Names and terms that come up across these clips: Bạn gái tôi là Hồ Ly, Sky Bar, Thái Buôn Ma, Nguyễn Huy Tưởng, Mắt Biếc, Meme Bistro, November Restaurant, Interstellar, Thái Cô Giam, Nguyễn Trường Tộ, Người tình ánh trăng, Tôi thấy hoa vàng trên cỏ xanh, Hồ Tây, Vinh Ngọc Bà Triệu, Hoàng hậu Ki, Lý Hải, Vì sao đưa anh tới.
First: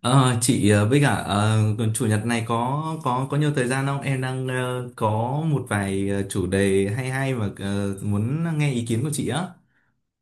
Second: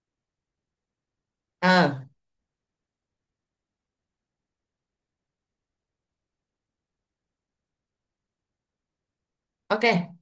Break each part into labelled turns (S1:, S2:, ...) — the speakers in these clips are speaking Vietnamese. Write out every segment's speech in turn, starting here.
S1: Chị,
S2: ờ
S1: chủ nhật này có nhiều thời gian không? Em đang có một vài chủ đề hay hay mà muốn nghe ý kiến của chị á.
S2: ok,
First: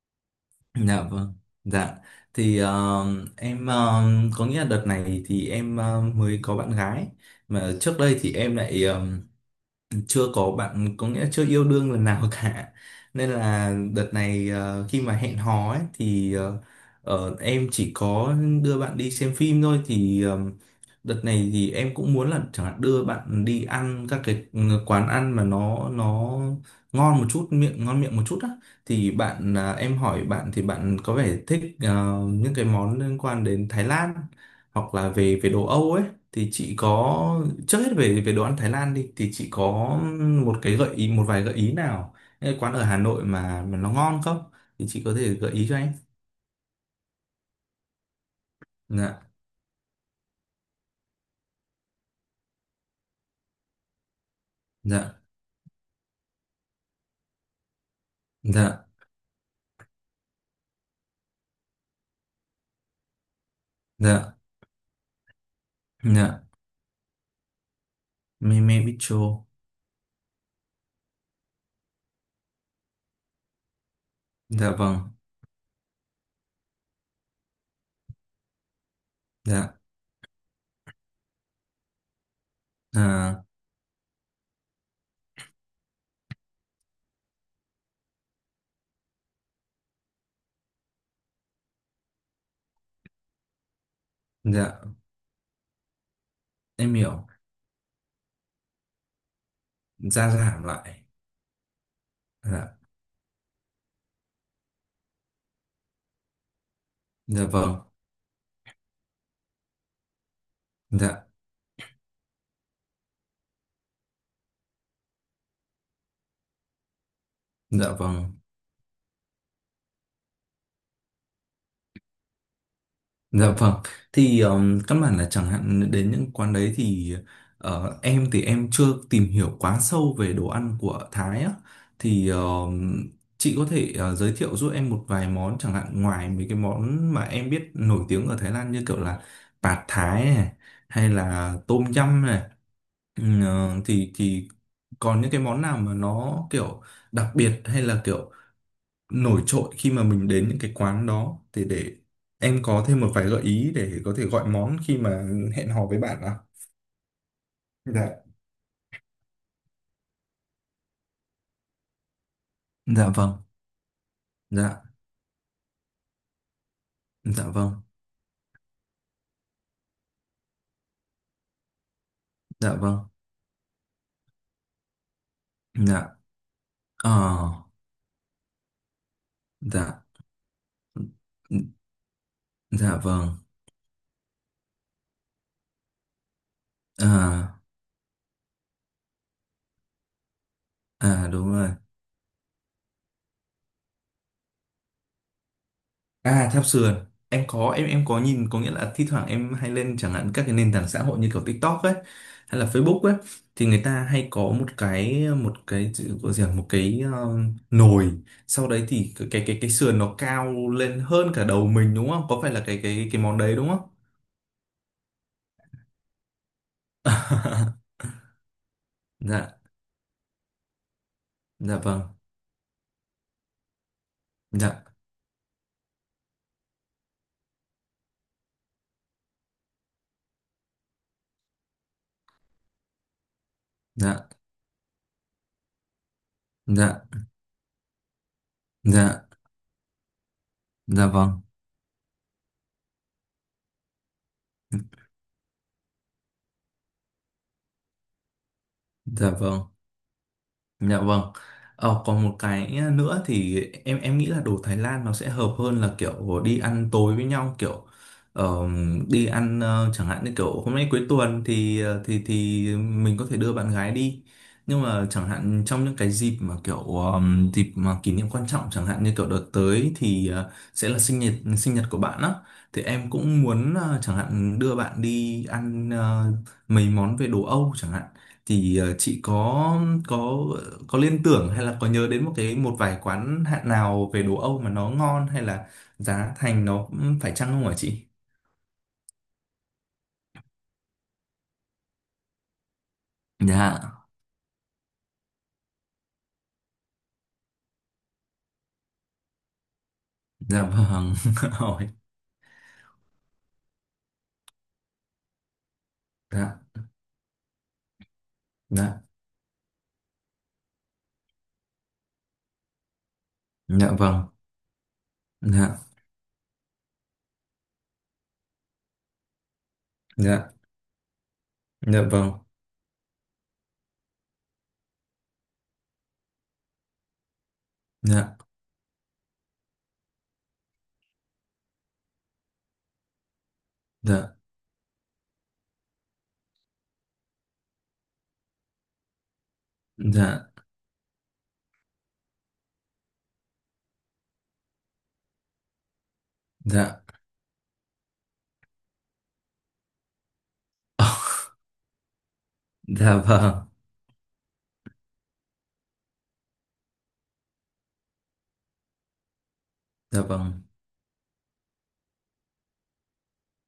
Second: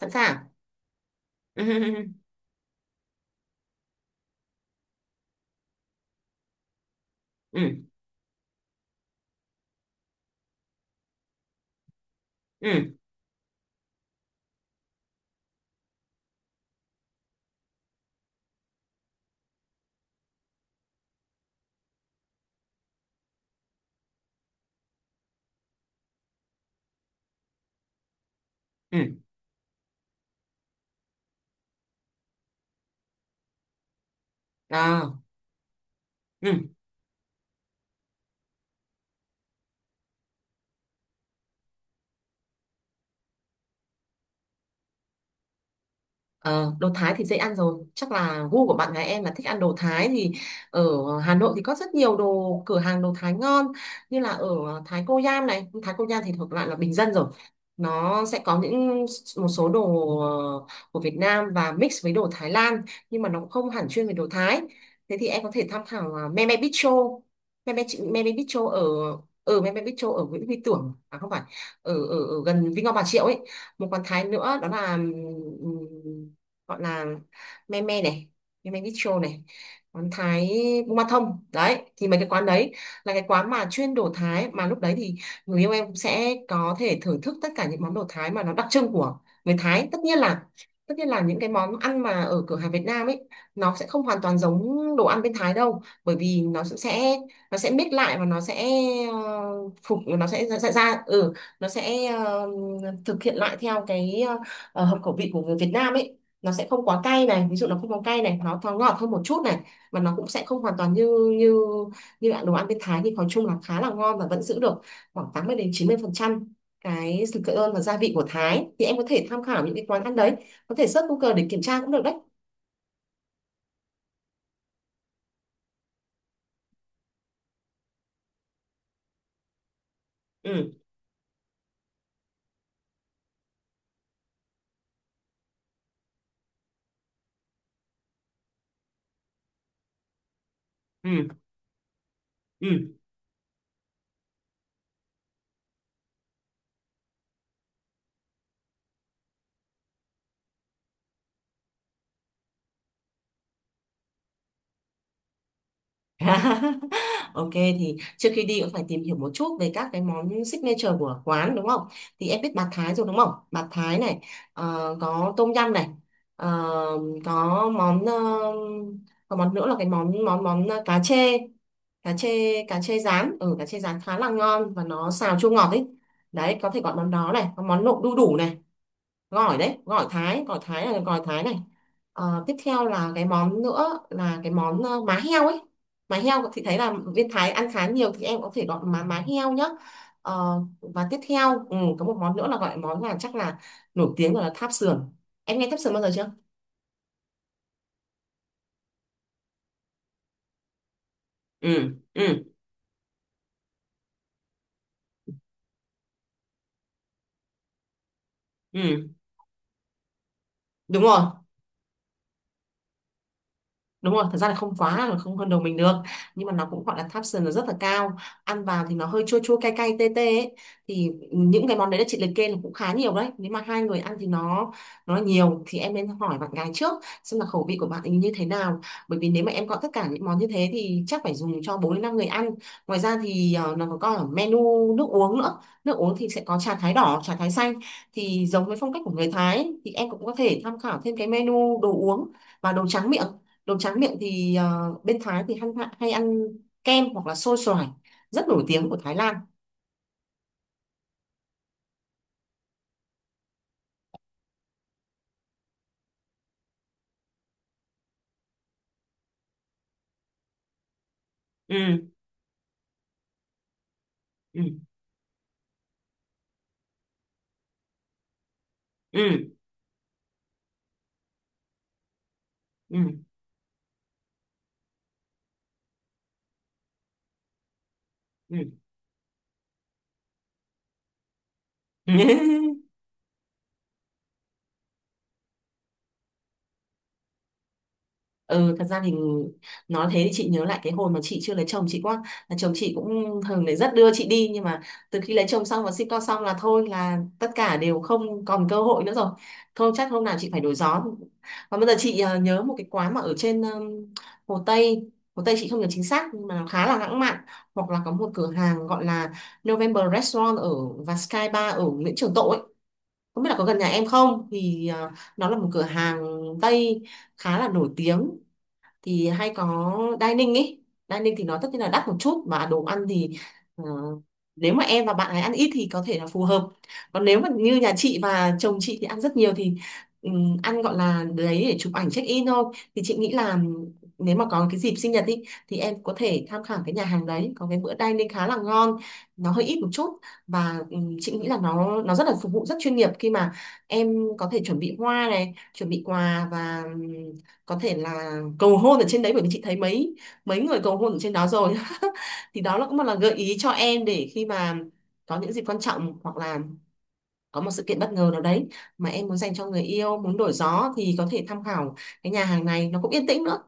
S2: sẵn sàng.
S1: Dạ vâng.
S2: Ừ,
S1: Dạ.
S2: ừ,
S1: Thì ờ, em có nghĩa là đợt này thì em mới có bạn gái,
S2: ừ,
S1: mà trước đây thì em lại chưa có bạn, có nghĩa chưa yêu đương lần nào cả,
S2: ừ,
S1: nên là đợt này khi mà hẹn hò ấy thì em chỉ có đưa bạn đi xem phim thôi. Đợt này thì em cũng muốn là chẳng hạn đưa bạn đi ăn các cái quán ăn mà nó ngon một chút, miệng ngon miệng một chút á.
S2: ừ,
S1: Thì
S2: ừ.
S1: bạn à, em hỏi bạn thì bạn có vẻ thích những cái món liên quan đến Thái Lan hoặc là
S2: Đó.
S1: về về đồ Âu ấy. Thì
S2: Ừ.
S1: chị có, trước hết về về đồ ăn Thái Lan đi, thì chị có một cái gợi ý, một vài gợi ý nào những cái quán ở Hà Nội mà nó ngon không, thì chị có thể gợi ý cho em.
S2: Ờ, đồ Thái thì dễ ăn rồi, chắc là gu của bạn gái
S1: Dạ.
S2: em là thích ăn đồ Thái thì ở Hà Nội thì có rất nhiều đồ cửa hàng đồ Thái ngon, như là ở Thái Cô
S1: Dạ.
S2: Giam này. Thái Cô Giam thì thuộc loại là bình dân rồi, nó sẽ có
S1: Dạ.
S2: những một số đồ ờ, của Việt Nam và mix với đồ Thái Lan, nhưng mà nó cũng không hẳn chuyên về đồ
S1: Dạ.
S2: Thái. Thế thì em có thể tham khảo
S1: Dạ.
S2: Meme Bistro, Meme, Meme
S1: Me
S2: Bistro
S1: me
S2: ở
S1: bicho.
S2: ở Meme Bistro ở Nguyễn Huy Tưởng, à không phải, ở ở, ở gần Vinh Ngọc Bà Triệu ấy. Một quán Thái nữa đó
S1: Dạ
S2: là
S1: vâng.
S2: ừm, gọi là me me này, me me bistro này,
S1: Dạ.
S2: quán Thái Buôn Ma thông đấy. Thì mấy cái quán đấy là cái
S1: À,
S2: quán mà chuyên đồ Thái, mà lúc đấy thì người yêu em cũng sẽ có thể thưởng thức tất cả những món đồ Thái mà nó đặc trưng của người Thái. Tất nhiên là tất nhiên là những cái món ăn mà ở cửa hàng Việt Nam ấy nó sẽ không hoàn toàn giống
S1: dạ.
S2: đồ ăn bên Thái đâu, bởi vì nó sẽ
S1: Em
S2: sẽ-
S1: hiểu.
S2: nó sẽ mix lại và nó sẽ phục nó
S1: Gia
S2: sẽ ra,
S1: giảm
S2: ra,
S1: lại.
S2: ừ, nó sẽ
S1: Dạ.
S2: thực hiện lại theo cái hợp khẩu vị của người Việt Nam ấy. Nó sẽ không quá cay
S1: Dạ
S2: này, ví dụ nó
S1: vâng.
S2: không có cay này, nó thoáng ngọt hơn một chút này, và nó cũng sẽ không hoàn toàn
S1: Dạ.
S2: như như như ạ, đồ ăn bên Thái thì nói chung là khá là ngon và vẫn giữ được khoảng 80-90% cái sự cơ ơn và
S1: Dạ
S2: gia vị của
S1: vâng.
S2: Thái, thì em có thể tham khảo những cái quán ăn đấy, có thể search Google để kiểm tra cũng được đấy.
S1: Dạ vâng, thì căn bản là chẳng hạn đến những quán đấy thì em thì em chưa tìm hiểu quá sâu về đồ
S2: Ừ,
S1: ăn của Thái á, thì chị có thể giới thiệu giúp em một vài món chẳng hạn, ngoài mấy cái món mà em biết nổi tiếng ở Thái Lan như kiểu là Pad Thái này hay
S2: ừ,
S1: là Tom Yum này.
S2: ừ.
S1: Thì còn những cái món nào mà nó kiểu đặc biệt hay là kiểu nổi trội khi mà mình đến những cái quán đó, thì để em có thêm một vài gợi ý để có thể gọi món khi mà hẹn hò với bạn à?
S2: Ok, thì
S1: Dạ.
S2: trước khi đi cũng phải tìm hiểu một chút về các cái món signature của quán đúng không? Thì em biết bạt Thái rồi
S1: Dạ
S2: đúng không?
S1: vâng.
S2: Bạt Thái này,
S1: Dạ.
S2: có tôm yum này, ờ,
S1: Dạ
S2: có
S1: vâng.
S2: món, có món nữa là cái món món món cá chê, cá chê,
S1: Dạ
S2: cá chê
S1: vâng.
S2: rán. Ừ, cá chê rán khá là ngon và nó xào chua ngọt ấy.
S1: Dạ.
S2: Đấy, có thể gọi món
S1: Ờ.
S2: đó này, có món nộm đu đủ này, gỏi đấy,
S1: Dạ.
S2: gỏi Thái, gỏi Thái là gỏi Thái này. Tiếp theo
S1: Dạ
S2: là cái
S1: vâng.
S2: món nữa là cái món má heo ấy. Má heo thì thấy là bên Thái
S1: À.
S2: ăn khá nhiều, thì em có thể gọi má má heo nhá. Ờ, và tiếp
S1: À
S2: theo,
S1: đúng rồi.
S2: ừ, có một món nữa là gọi món là chắc là nổi tiếng gọi là tháp sườn. Em nghe tháp sườn bao giờ chưa?
S1: À theo sườn, em có, em có nhìn, có nghĩa là thi thoảng em hay lên chẳng hạn các cái nền tảng xã hội như kiểu TikTok ấy
S2: Ừ, ừ,
S1: hay là Facebook ấy, thì người ta hay có một cái, một cái chữ- gọi gì à, một cái ờ, nồi, sau đấy
S2: ừ,
S1: thì cái sườn nó cao lên
S2: đúng rồi,
S1: hơn cả đầu mình đúng không? Có phải là cái món đấy đúng không?
S2: đúng rồi. Thật ra là không quá là không hơn đầu mình được, nhưng mà nó cũng gọi là caption nó rất là cao, ăn vào thì nó hơi chua
S1: Dạ.
S2: chua cay cay tê tê ấy. Thì những cái
S1: Dạ
S2: món đấy
S1: vâng.
S2: là chị liệt kê là cũng khá nhiều đấy, nếu mà hai người ăn thì
S1: Dạ.
S2: nó nhiều, thì em nên hỏi bạn gái trước xem là khẩu vị của bạn ấy như thế nào. Bởi vì nếu mà em gọi tất cả những món như thế thì chắc phải dùng cho bốn đến năm người ăn. Ngoài ra thì nó còn có ở
S1: Dạ.
S2: menu nước uống nữa. Nước uống thì sẽ có trà thái
S1: Dạ.
S2: đỏ, trà thái xanh, thì giống với phong cách của
S1: Dạ.
S2: người Thái ấy, thì em cũng có thể tham khảo
S1: Dạ
S2: thêm cái
S1: vâng.
S2: menu đồ uống và đồ tráng miệng. Đồ tráng miệng thì bên Thái thì hay, hay ăn kem hoặc là xôi xoài, rất nổi tiếng của Thái
S1: Dạ
S2: Lan.
S1: vâng. Dạ vâng. Ờ, còn một cái nữa thì em nghĩ là đồ Thái Lan nó sẽ hợp hơn là kiểu đi ăn tối với nhau kiểu ờ, đi ăn chẳng hạn như kiểu hôm nay cuối tuần thì ờ,
S2: Ừ,
S1: thì thì mình có thể đưa bạn gái đi.
S2: ừ,
S1: Nhưng mà chẳng hạn trong những cái dịp mà kiểu dịp mà kỷ niệm quan trọng, chẳng hạn như kiểu đợt
S2: ừ,
S1: tới thì sẽ là sinh nhật của bạn á, thì
S2: ừ,
S1: em cũng muốn chẳng hạn đưa bạn đi ăn mấy món về đồ Âu chẳng hạn.
S2: ừ.
S1: Thì chị có, có có liên tưởng hay là có nhớ
S2: Ừ.
S1: đến một cái, một vài quán hạn nào về đồ Âu mà nó ngon hay là giá thành nó phải chăng không hả chị?
S2: Ừ, thật ra thì nói thế thì chị nhớ lại cái hồi mà chị chưa lấy chồng, chị quá là chồng chị cũng thường lại rất
S1: Dạ.
S2: đưa chị đi, nhưng mà từ khi lấy chồng xong và sinh con xong là thôi là tất cả đều không còn cơ hội nữa rồi. Thôi chắc hôm nào chị phải
S1: Dạ
S2: đổi gió.
S1: vâng.
S2: Còn bây
S1: Ôi.
S2: giờ chị nhớ một cái quán mà ở trên Hồ Tây. Hồ Tây chị không nhớ chính xác nhưng
S1: Dạ.
S2: mà nó khá là lãng mạn, hoặc là có một cửa hàng
S1: Dạ.
S2: gọi là November Restaurant ở và Sky Bar ở Nguyễn Trường Tộ ấy. Không biết là có gần nhà
S1: Dạ
S2: em
S1: vâng.
S2: không thì nó là một
S1: Dạ.
S2: cửa hàng Tây khá là nổi tiếng, thì hay có
S1: Dạ.
S2: dining ý. Dining thì nó tất nhiên là
S1: Dạ
S2: đắt một
S1: vâng.
S2: chút mà đồ ăn thì ờ, nếu mà em và bạn ấy ăn ít thì có thể là phù hợp, còn nếu mà như nhà chị
S1: Dạ.
S2: và chồng chị thì ăn rất nhiều thì ăn gọi là đấy để chụp ảnh check in thôi. Thì chị nghĩ là nếu
S1: Dạ.
S2: mà có cái dịp sinh nhật đi thì em có thể tham khảo cái nhà hàng đấy có cái bữa dining khá là ngon, nó hơi ít một chút. Và chị nghĩ là nó rất là phục vụ rất chuyên nghiệp khi mà em có thể chuẩn bị hoa này chuẩn bị quà, và
S1: Dạ. Dạ.
S2: có thể là cầu hôn ở trên đấy, bởi vì chị thấy mấy mấy người cầu hôn ở trên đó rồi. Thì đó là cũng một là
S1: Dạ
S2: gợi ý
S1: vâng.
S2: cho em, để khi mà có những dịp quan trọng hoặc là có một sự kiện bất ngờ nào đấy mà em muốn dành cho người yêu
S1: Dạ
S2: muốn đổi
S1: vâng.
S2: gió thì có thể tham khảo cái nhà hàng này, nó cũng yên tĩnh nữa.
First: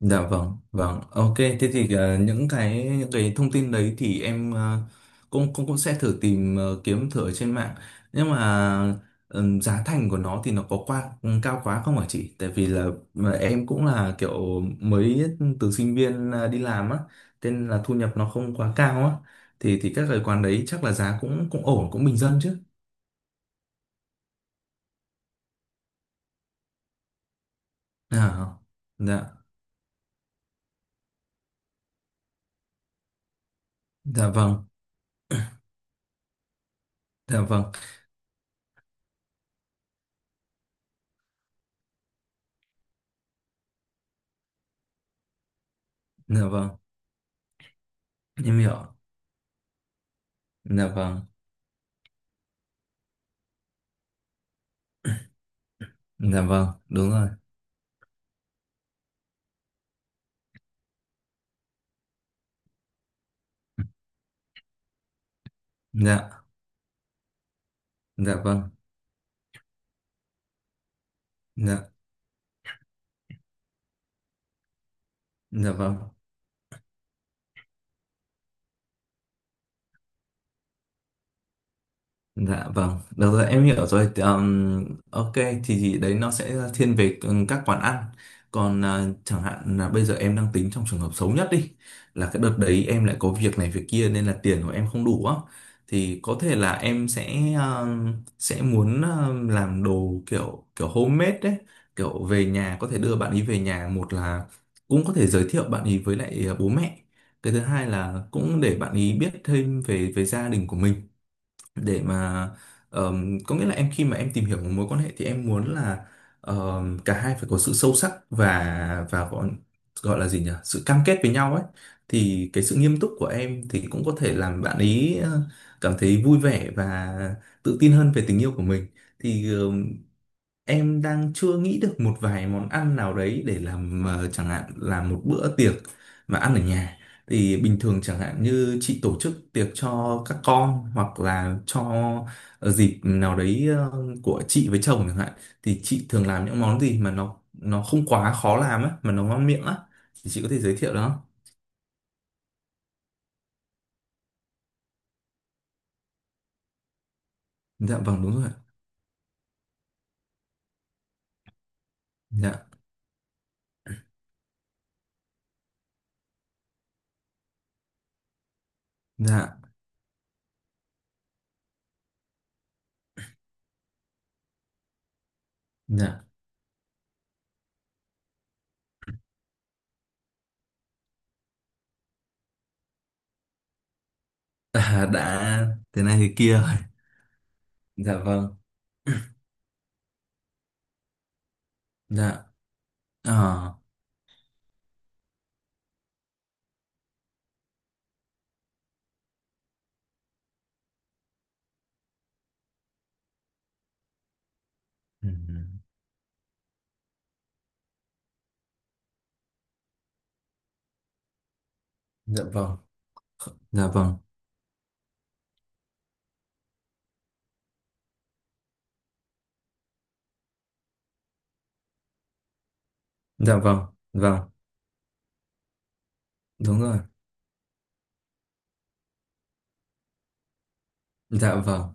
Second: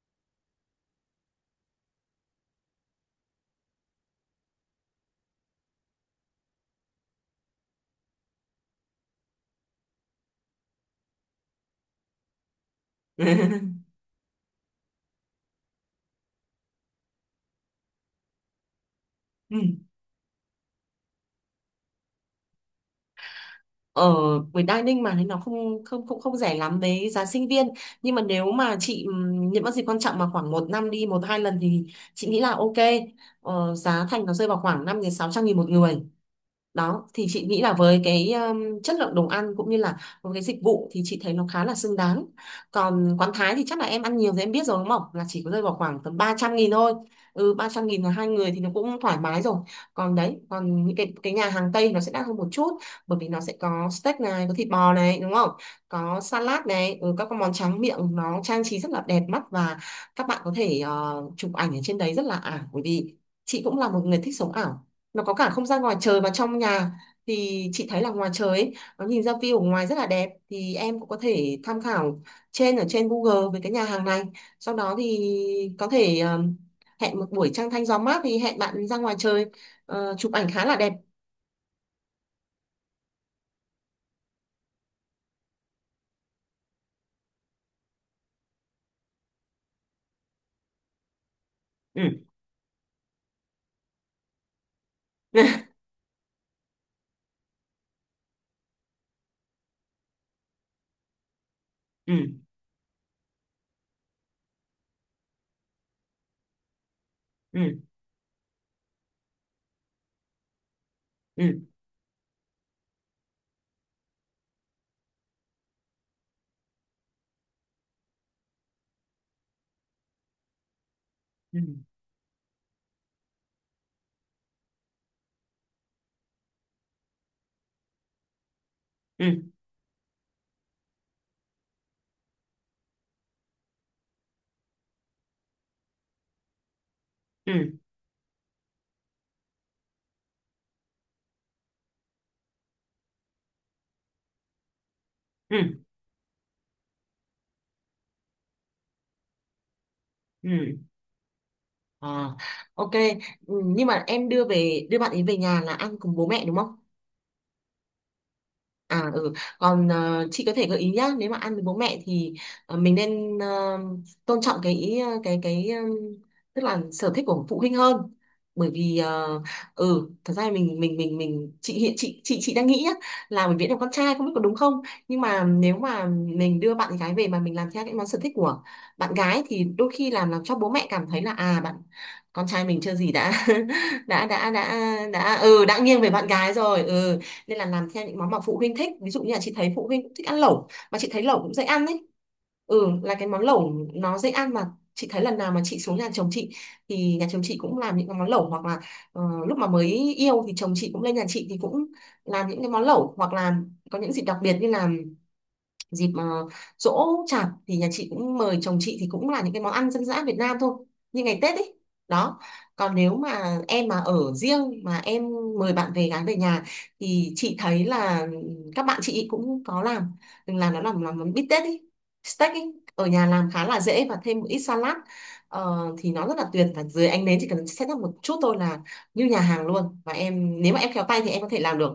S1: Dạ vâng, vâng. Ok, thế thì những cái, những cái thông tin đấy thì em cũng cũng cũng sẽ thử tìm kiếm thử ở trên mạng. Nhưng mà giá thành của nó thì nó có qua cao quá không hả chị? Tại vì là mà em cũng là kiểu mới từ sinh viên đi làm á, thế nên là thu nhập nó không quá cao á.
S2: Ừ.
S1: Thì các cái quán đấy chắc là giá cũng cũng ổn, cũng bình dân chứ.
S2: Ở với dining mà nên nó không không không không rẻ lắm với giá sinh viên, nhưng mà nếu
S1: À.
S2: mà chị
S1: Dạ.
S2: những cái dịp quan trọng mà khoảng một năm đi một hai lần thì chị nghĩ là ok. Giá thành
S1: Dạ
S2: nó rơi vào
S1: vâng.
S2: khoảng 500-600 nghìn một người. Đó thì
S1: Dạ
S2: chị nghĩ
S1: vâng.
S2: là với cái chất lượng đồ ăn cũng như là với cái dịch vụ thì chị thấy nó khá là xứng đáng. Còn quán Thái thì chắc là em ăn nhiều thì em biết rồi đúng không, là chỉ có rơi vào khoảng tầm ba
S1: Dạ
S2: trăm
S1: vâng.
S2: nghìn thôi. Ừ, 300 nghìn là hai người
S1: Em
S2: thì nó
S1: hiểu.
S2: cũng thoải mái rồi. Còn đấy còn
S1: Dạ
S2: những
S1: vâng.
S2: cái nhà hàng Tây nó sẽ đắt hơn một chút, bởi vì nó sẽ có steak này, có thịt bò này đúng không, có
S1: Dạ
S2: salad
S1: vâng,
S2: này,
S1: đúng
S2: ừ, các
S1: rồi.
S2: cái món tráng miệng nó trang trí rất là đẹp mắt. Và các bạn có thể chụp ảnh ở trên đấy rất là ảo, bởi vì chị cũng là một người thích sống ảo. Nó có cả không gian ngoài trời và
S1: Dạ.
S2: trong nhà, thì chị thấy là ngoài
S1: Dạ
S2: trời
S1: vâng.
S2: ấy, nó nhìn ra view ở ngoài rất là đẹp, thì em cũng có thể tham
S1: Dạ.
S2: khảo trên ở trên Google về cái nhà hàng này, sau đó thì
S1: Dạ
S2: có
S1: vâng.
S2: thể hẹn một buổi trăng thanh gió mát thì hẹn bạn ra ngoài trời chụp ảnh khá là đẹp.
S1: Dạ vâng, được rồi, em hiểu rồi. Thì ok, thì đấy nó sẽ thiên về các quán ăn. Còn à, chẳng hạn là bây giờ em đang tính trong trường hợp xấu nhất đi,
S2: Ừ.
S1: là cái đợt đấy em lại có việc này việc kia nên là tiền của em không đủ á, thì có thể là em sẽ muốn làm đồ kiểu kiểu homemade đấy,
S2: Ừ,
S1: kiểu về nhà có thể đưa bạn ấy về nhà, một là cũng có thể giới thiệu bạn ấy với lại à, bố mẹ. Cái thứ
S2: ừ,
S1: hai là cũng để bạn ấy biết thêm về về gia đình của mình
S2: ừ,
S1: để mà có nghĩa là em, khi mà em tìm hiểu một mối quan hệ thì em muốn là cả hai phải có sự sâu sắc và gọi gọi là gì nhỉ sự cam kết với nhau
S2: ừ,
S1: ấy, thì cái sự nghiêm túc của em thì cũng có thể làm bạn ấy cảm thấy vui vẻ và tự tin hơn về tình yêu của mình.
S2: ừ,
S1: Thì em đang chưa nghĩ được một vài món ăn nào đấy để làm chẳng hạn là một bữa tiệc mà ăn ở nhà.
S2: ừ,
S1: Thì
S2: ừ,
S1: bình thường chẳng hạn như chị tổ chức tiệc cho các con hoặc là cho dịp nào đấy của chị với chồng chẳng hạn,
S2: ừ,
S1: thì chị thường làm những món gì mà nó không quá khó làm á mà nó ngon miệng á, thì chị có
S2: ừ.
S1: thể giới thiệu đó.
S2: À, ok. Ừ, nhưng mà em đưa về đưa bạn ấy về nhà là ăn cùng bố mẹ đúng không?
S1: Dạ vâng đúng rồi ạ.
S2: À ừ, còn chị có thể gợi ý nhá, nếu mà ăn với bố mẹ thì
S1: Dạ.
S2: mình nên tôn trọng cái ý, cái tức là sở thích của phụ huynh hơn. Bởi vì
S1: Dạ.
S2: ừ, thật ra mình chị hiện chị đang nghĩ nhá, là mình Viễn là con trai không biết có đúng không, nhưng mà nếu mà
S1: Dạ.
S2: mình đưa bạn gái về mà mình làm theo những món sở thích của bạn gái thì đôi khi làm cho bố mẹ cảm thấy là à bạn con trai mình chưa gì đã đã đã đã
S1: À,
S2: đã ừ
S1: đã
S2: đã nghiêng
S1: thế
S2: về
S1: này
S2: bạn
S1: thế
S2: gái
S1: kia rồi.
S2: rồi. Ừ, nên là làm theo những
S1: Dạ
S2: món mà
S1: vâng.
S2: phụ huynh thích, ví dụ như là chị thấy phụ huynh cũng thích ăn lẩu mà chị thấy lẩu cũng dễ ăn đấy,
S1: Dạ.
S2: ừ là cái món
S1: À.
S2: lẩu nó dễ ăn mà. Chị thấy lần nào mà chị xuống nhà chồng chị thì nhà chồng chị cũng làm những cái món lẩu, hoặc là ờ, lúc mà mới yêu thì chồng chị cũng lên nhà chị thì cũng làm những cái món lẩu, hoặc là có những dịp đặc biệt như là
S1: Ừ.
S2: dịp uh, giỗ chạp thì nhà chị cũng mời chồng chị thì cũng là những cái món ăn dân dã Việt Nam thôi, như ngày Tết ấy. Đó,
S1: Dạ vâng.
S2: còn nếu mà
S1: Dạ
S2: em mà
S1: vâng.
S2: ở riêng mà em mời bạn về gái về nhà thì chị thấy là các bạn chị cũng có làm nó làm món bít tết ấy, steak ấy. Ở nhà làm
S1: Dạ
S2: khá
S1: vâng,
S2: là dễ và thêm
S1: vâng,
S2: một ít salad. Thì nó rất là tuyệt,
S1: đúng
S2: và
S1: rồi.
S2: dưới ánh nến chỉ cần set up một chút thôi là như nhà hàng luôn, và em nếu mà em khéo tay thì em có
S1: Dạ
S2: thể làm được.
S1: vâng,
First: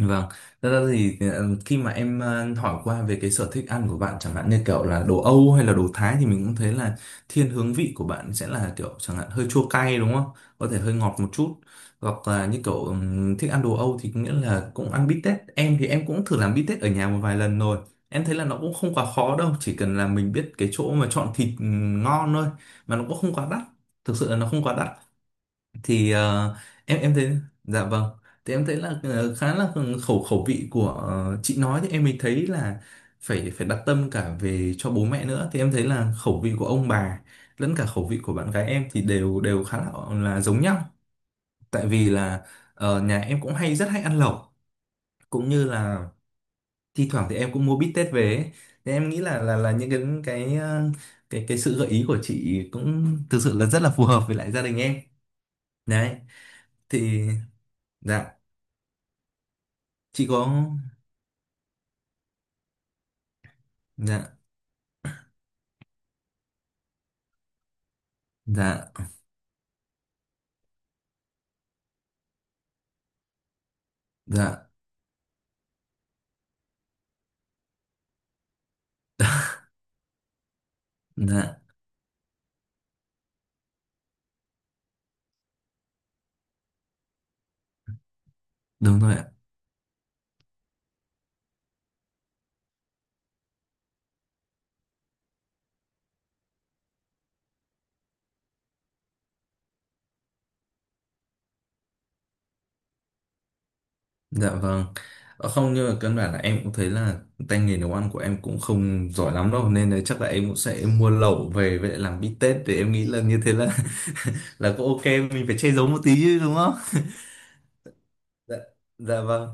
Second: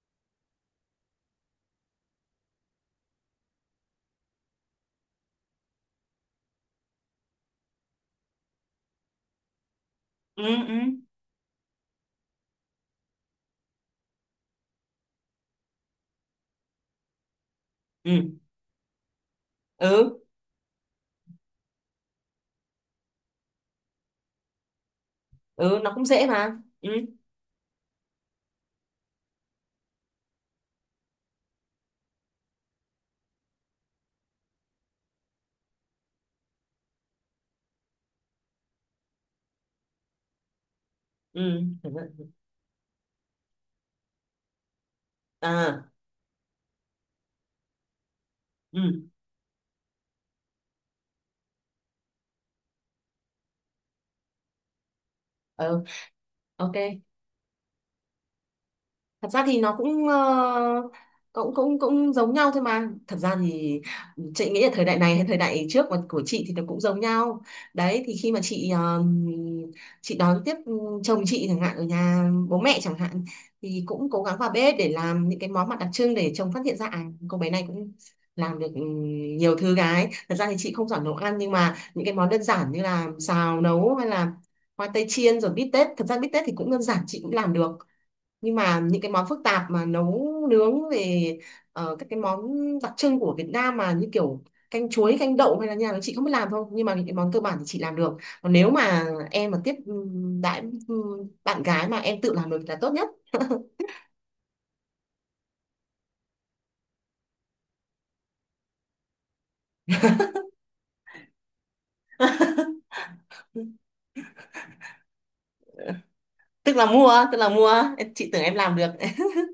S1: vâng. Thật ra thì khi mà em hỏi qua về cái sở thích ăn của bạn chẳng hạn như kiểu là đồ Âu hay là đồ Thái thì mình cũng thấy là thiên hướng vị của bạn sẽ là kiểu chẳng hạn hơi chua cay đúng không?
S2: Ừ,
S1: Có
S2: ừ,
S1: thể hơi ngọt một chút. Hoặc là như kiểu thích ăn đồ Âu thì có nghĩa là cũng ăn bít tết. Em thì em cũng thử làm bít tết ở nhà một vài lần rồi.
S2: ừ,
S1: Em thấy là nó cũng không quá khó đâu, chỉ cần là
S2: ừ,
S1: mình biết cái chỗ mà chọn thịt ngon thôi, mà nó cũng không quá đắt. Thực sự là nó không quá đắt.
S2: ừ, nó cũng
S1: Thì
S2: dễ mà.
S1: ờ,
S2: Ừ,
S1: em em thấy, dạ vâng, thì em thấy là khá là khẩu khẩu vị của chị nói thì em mới thấy là phải phải đặt tâm cả về cho bố mẹ nữa, thì em thấy là khẩu vị của ông bà lẫn cả khẩu vị của bạn gái em thì đều đều khá là giống nhau.
S2: ừ.
S1: Tại vì là nhà em cũng rất hay ăn lẩu, cũng như
S2: À,
S1: là thi thoảng thì em cũng mua bít tết về ấy.
S2: ừ,
S1: Thì em nghĩ là là những cái, cái ờ, cái sự gợi ý của chị cũng thực sự là rất là phù hợp với lại gia đình em
S2: ừ,
S1: đấy.
S2: ok.
S1: Thì dạ,
S2: Thật ra thì nó cũng
S1: chị có,
S2: cũng cũng cũng giống nhau thôi mà, thật ra thì
S1: dạ,
S2: chị nghĩ là thời đại này hay thời đại trước mà của chị thì nó cũng giống nhau. Đấy, thì khi mà chị
S1: dạ,
S2: chị đón tiếp chồng chị chẳng hạn ở nhà bố mẹ chẳng hạn, thì cũng cố gắng vào
S1: dạ,
S2: bếp để làm những cái món mặt đặc trưng để chồng phát hiện ra à cô bé này cũng làm được, ừ, nhiều thứ gái. Thật ra thì chị không giỏi nấu ăn,
S1: dạ
S2: nhưng mà những cái món đơn giản như là xào nấu hay là khoai tây chiên rồi bít tết, thật ra bít tết thì cũng đơn giản chị cũng làm được, nhưng mà những
S1: đúng
S2: cái
S1: rồi ạ,
S2: món phức tạp mà nấu nướng về các cái món đặc trưng của Việt Nam mà như kiểu canh chuối canh đậu hay là như nào chị không biết làm thôi, nhưng mà những cái món cơ bản thì chị làm được. Còn nếu mà em mà tiếp đãi bạn gái mà em tự làm được là tốt nhất.
S1: dạ vâng. Ờ, không nhưng mà căn bản là em cũng thấy là tay nghề nấu ăn của em cũng không giỏi lắm đâu, nên là chắc là em cũng sẽ mua lẩu về với lại làm bít tết. Để em nghĩ là như thế là là cũng ok, mình phải che giấu một tí chứ đúng không?
S2: Tức là mua, chị tưởng em
S1: Dạ.
S2: làm được.
S1: Dạ vâng.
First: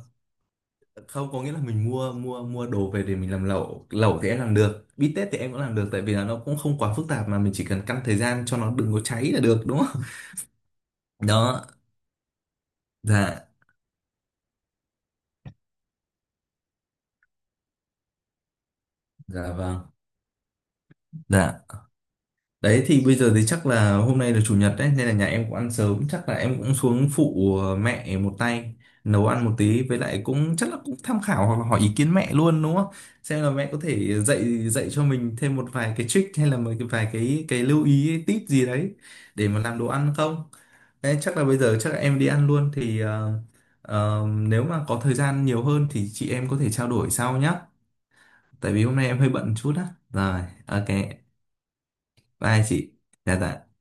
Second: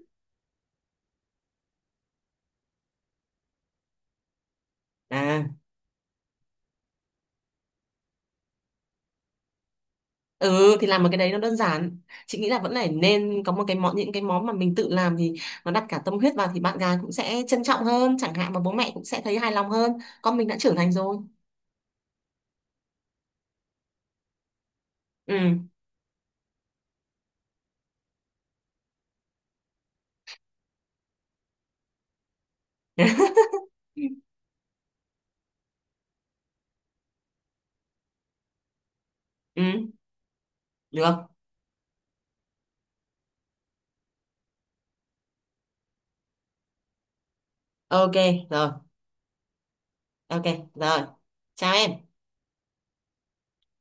S1: Không, có nghĩa là mình mua mua mua đồ về để mình làm lẩu, lẩu thì em làm được, bít tết thì
S2: À
S1: em cũng làm được, tại vì là nó cũng không quá phức tạp, mà mình chỉ cần căn thời gian cho nó đừng có cháy là được đúng không.
S2: ừ, thì làm một cái đấy nó đơn
S1: Đó.
S2: giản. Chị nghĩ là vẫn phải nên
S1: Dạ.
S2: có một cái món, những cái món mà mình tự làm thì nó đặt cả tâm huyết vào thì bạn gái cũng sẽ trân trọng hơn chẳng hạn, mà bố mẹ cũng sẽ thấy hài
S1: Dạ
S2: lòng
S1: vâng.
S2: hơn, con mình đã trưởng thành rồi.
S1: Dạ. Đấy thì bây giờ thì chắc là hôm nay là chủ nhật đấy, nên là nhà em cũng
S2: Ừ,
S1: ăn sớm, chắc là em cũng xuống phụ mẹ một tay nấu ăn một tí, với lại cũng chắc là cũng tham khảo hoặc là hỏi ý kiến mẹ luôn đúng không? Xem là mẹ có thể dạy dạy cho mình thêm một vài cái trick hay là một cái vài cái lưu ý, tip gì đấy để mà
S2: ừ,
S1: làm đồ ăn không? Đấy,
S2: được,
S1: chắc là bây giờ chắc là em đi ăn luôn, thì nếu mà có thời gian nhiều hơn thì chị em có thể trao đổi sau nhá.
S2: ok rồi,
S1: Tại vì hôm nay em hơi bận chút á. Rồi,
S2: ok
S1: ok.
S2: rồi, chào em.
S1: Bye chị. Dạ dạ.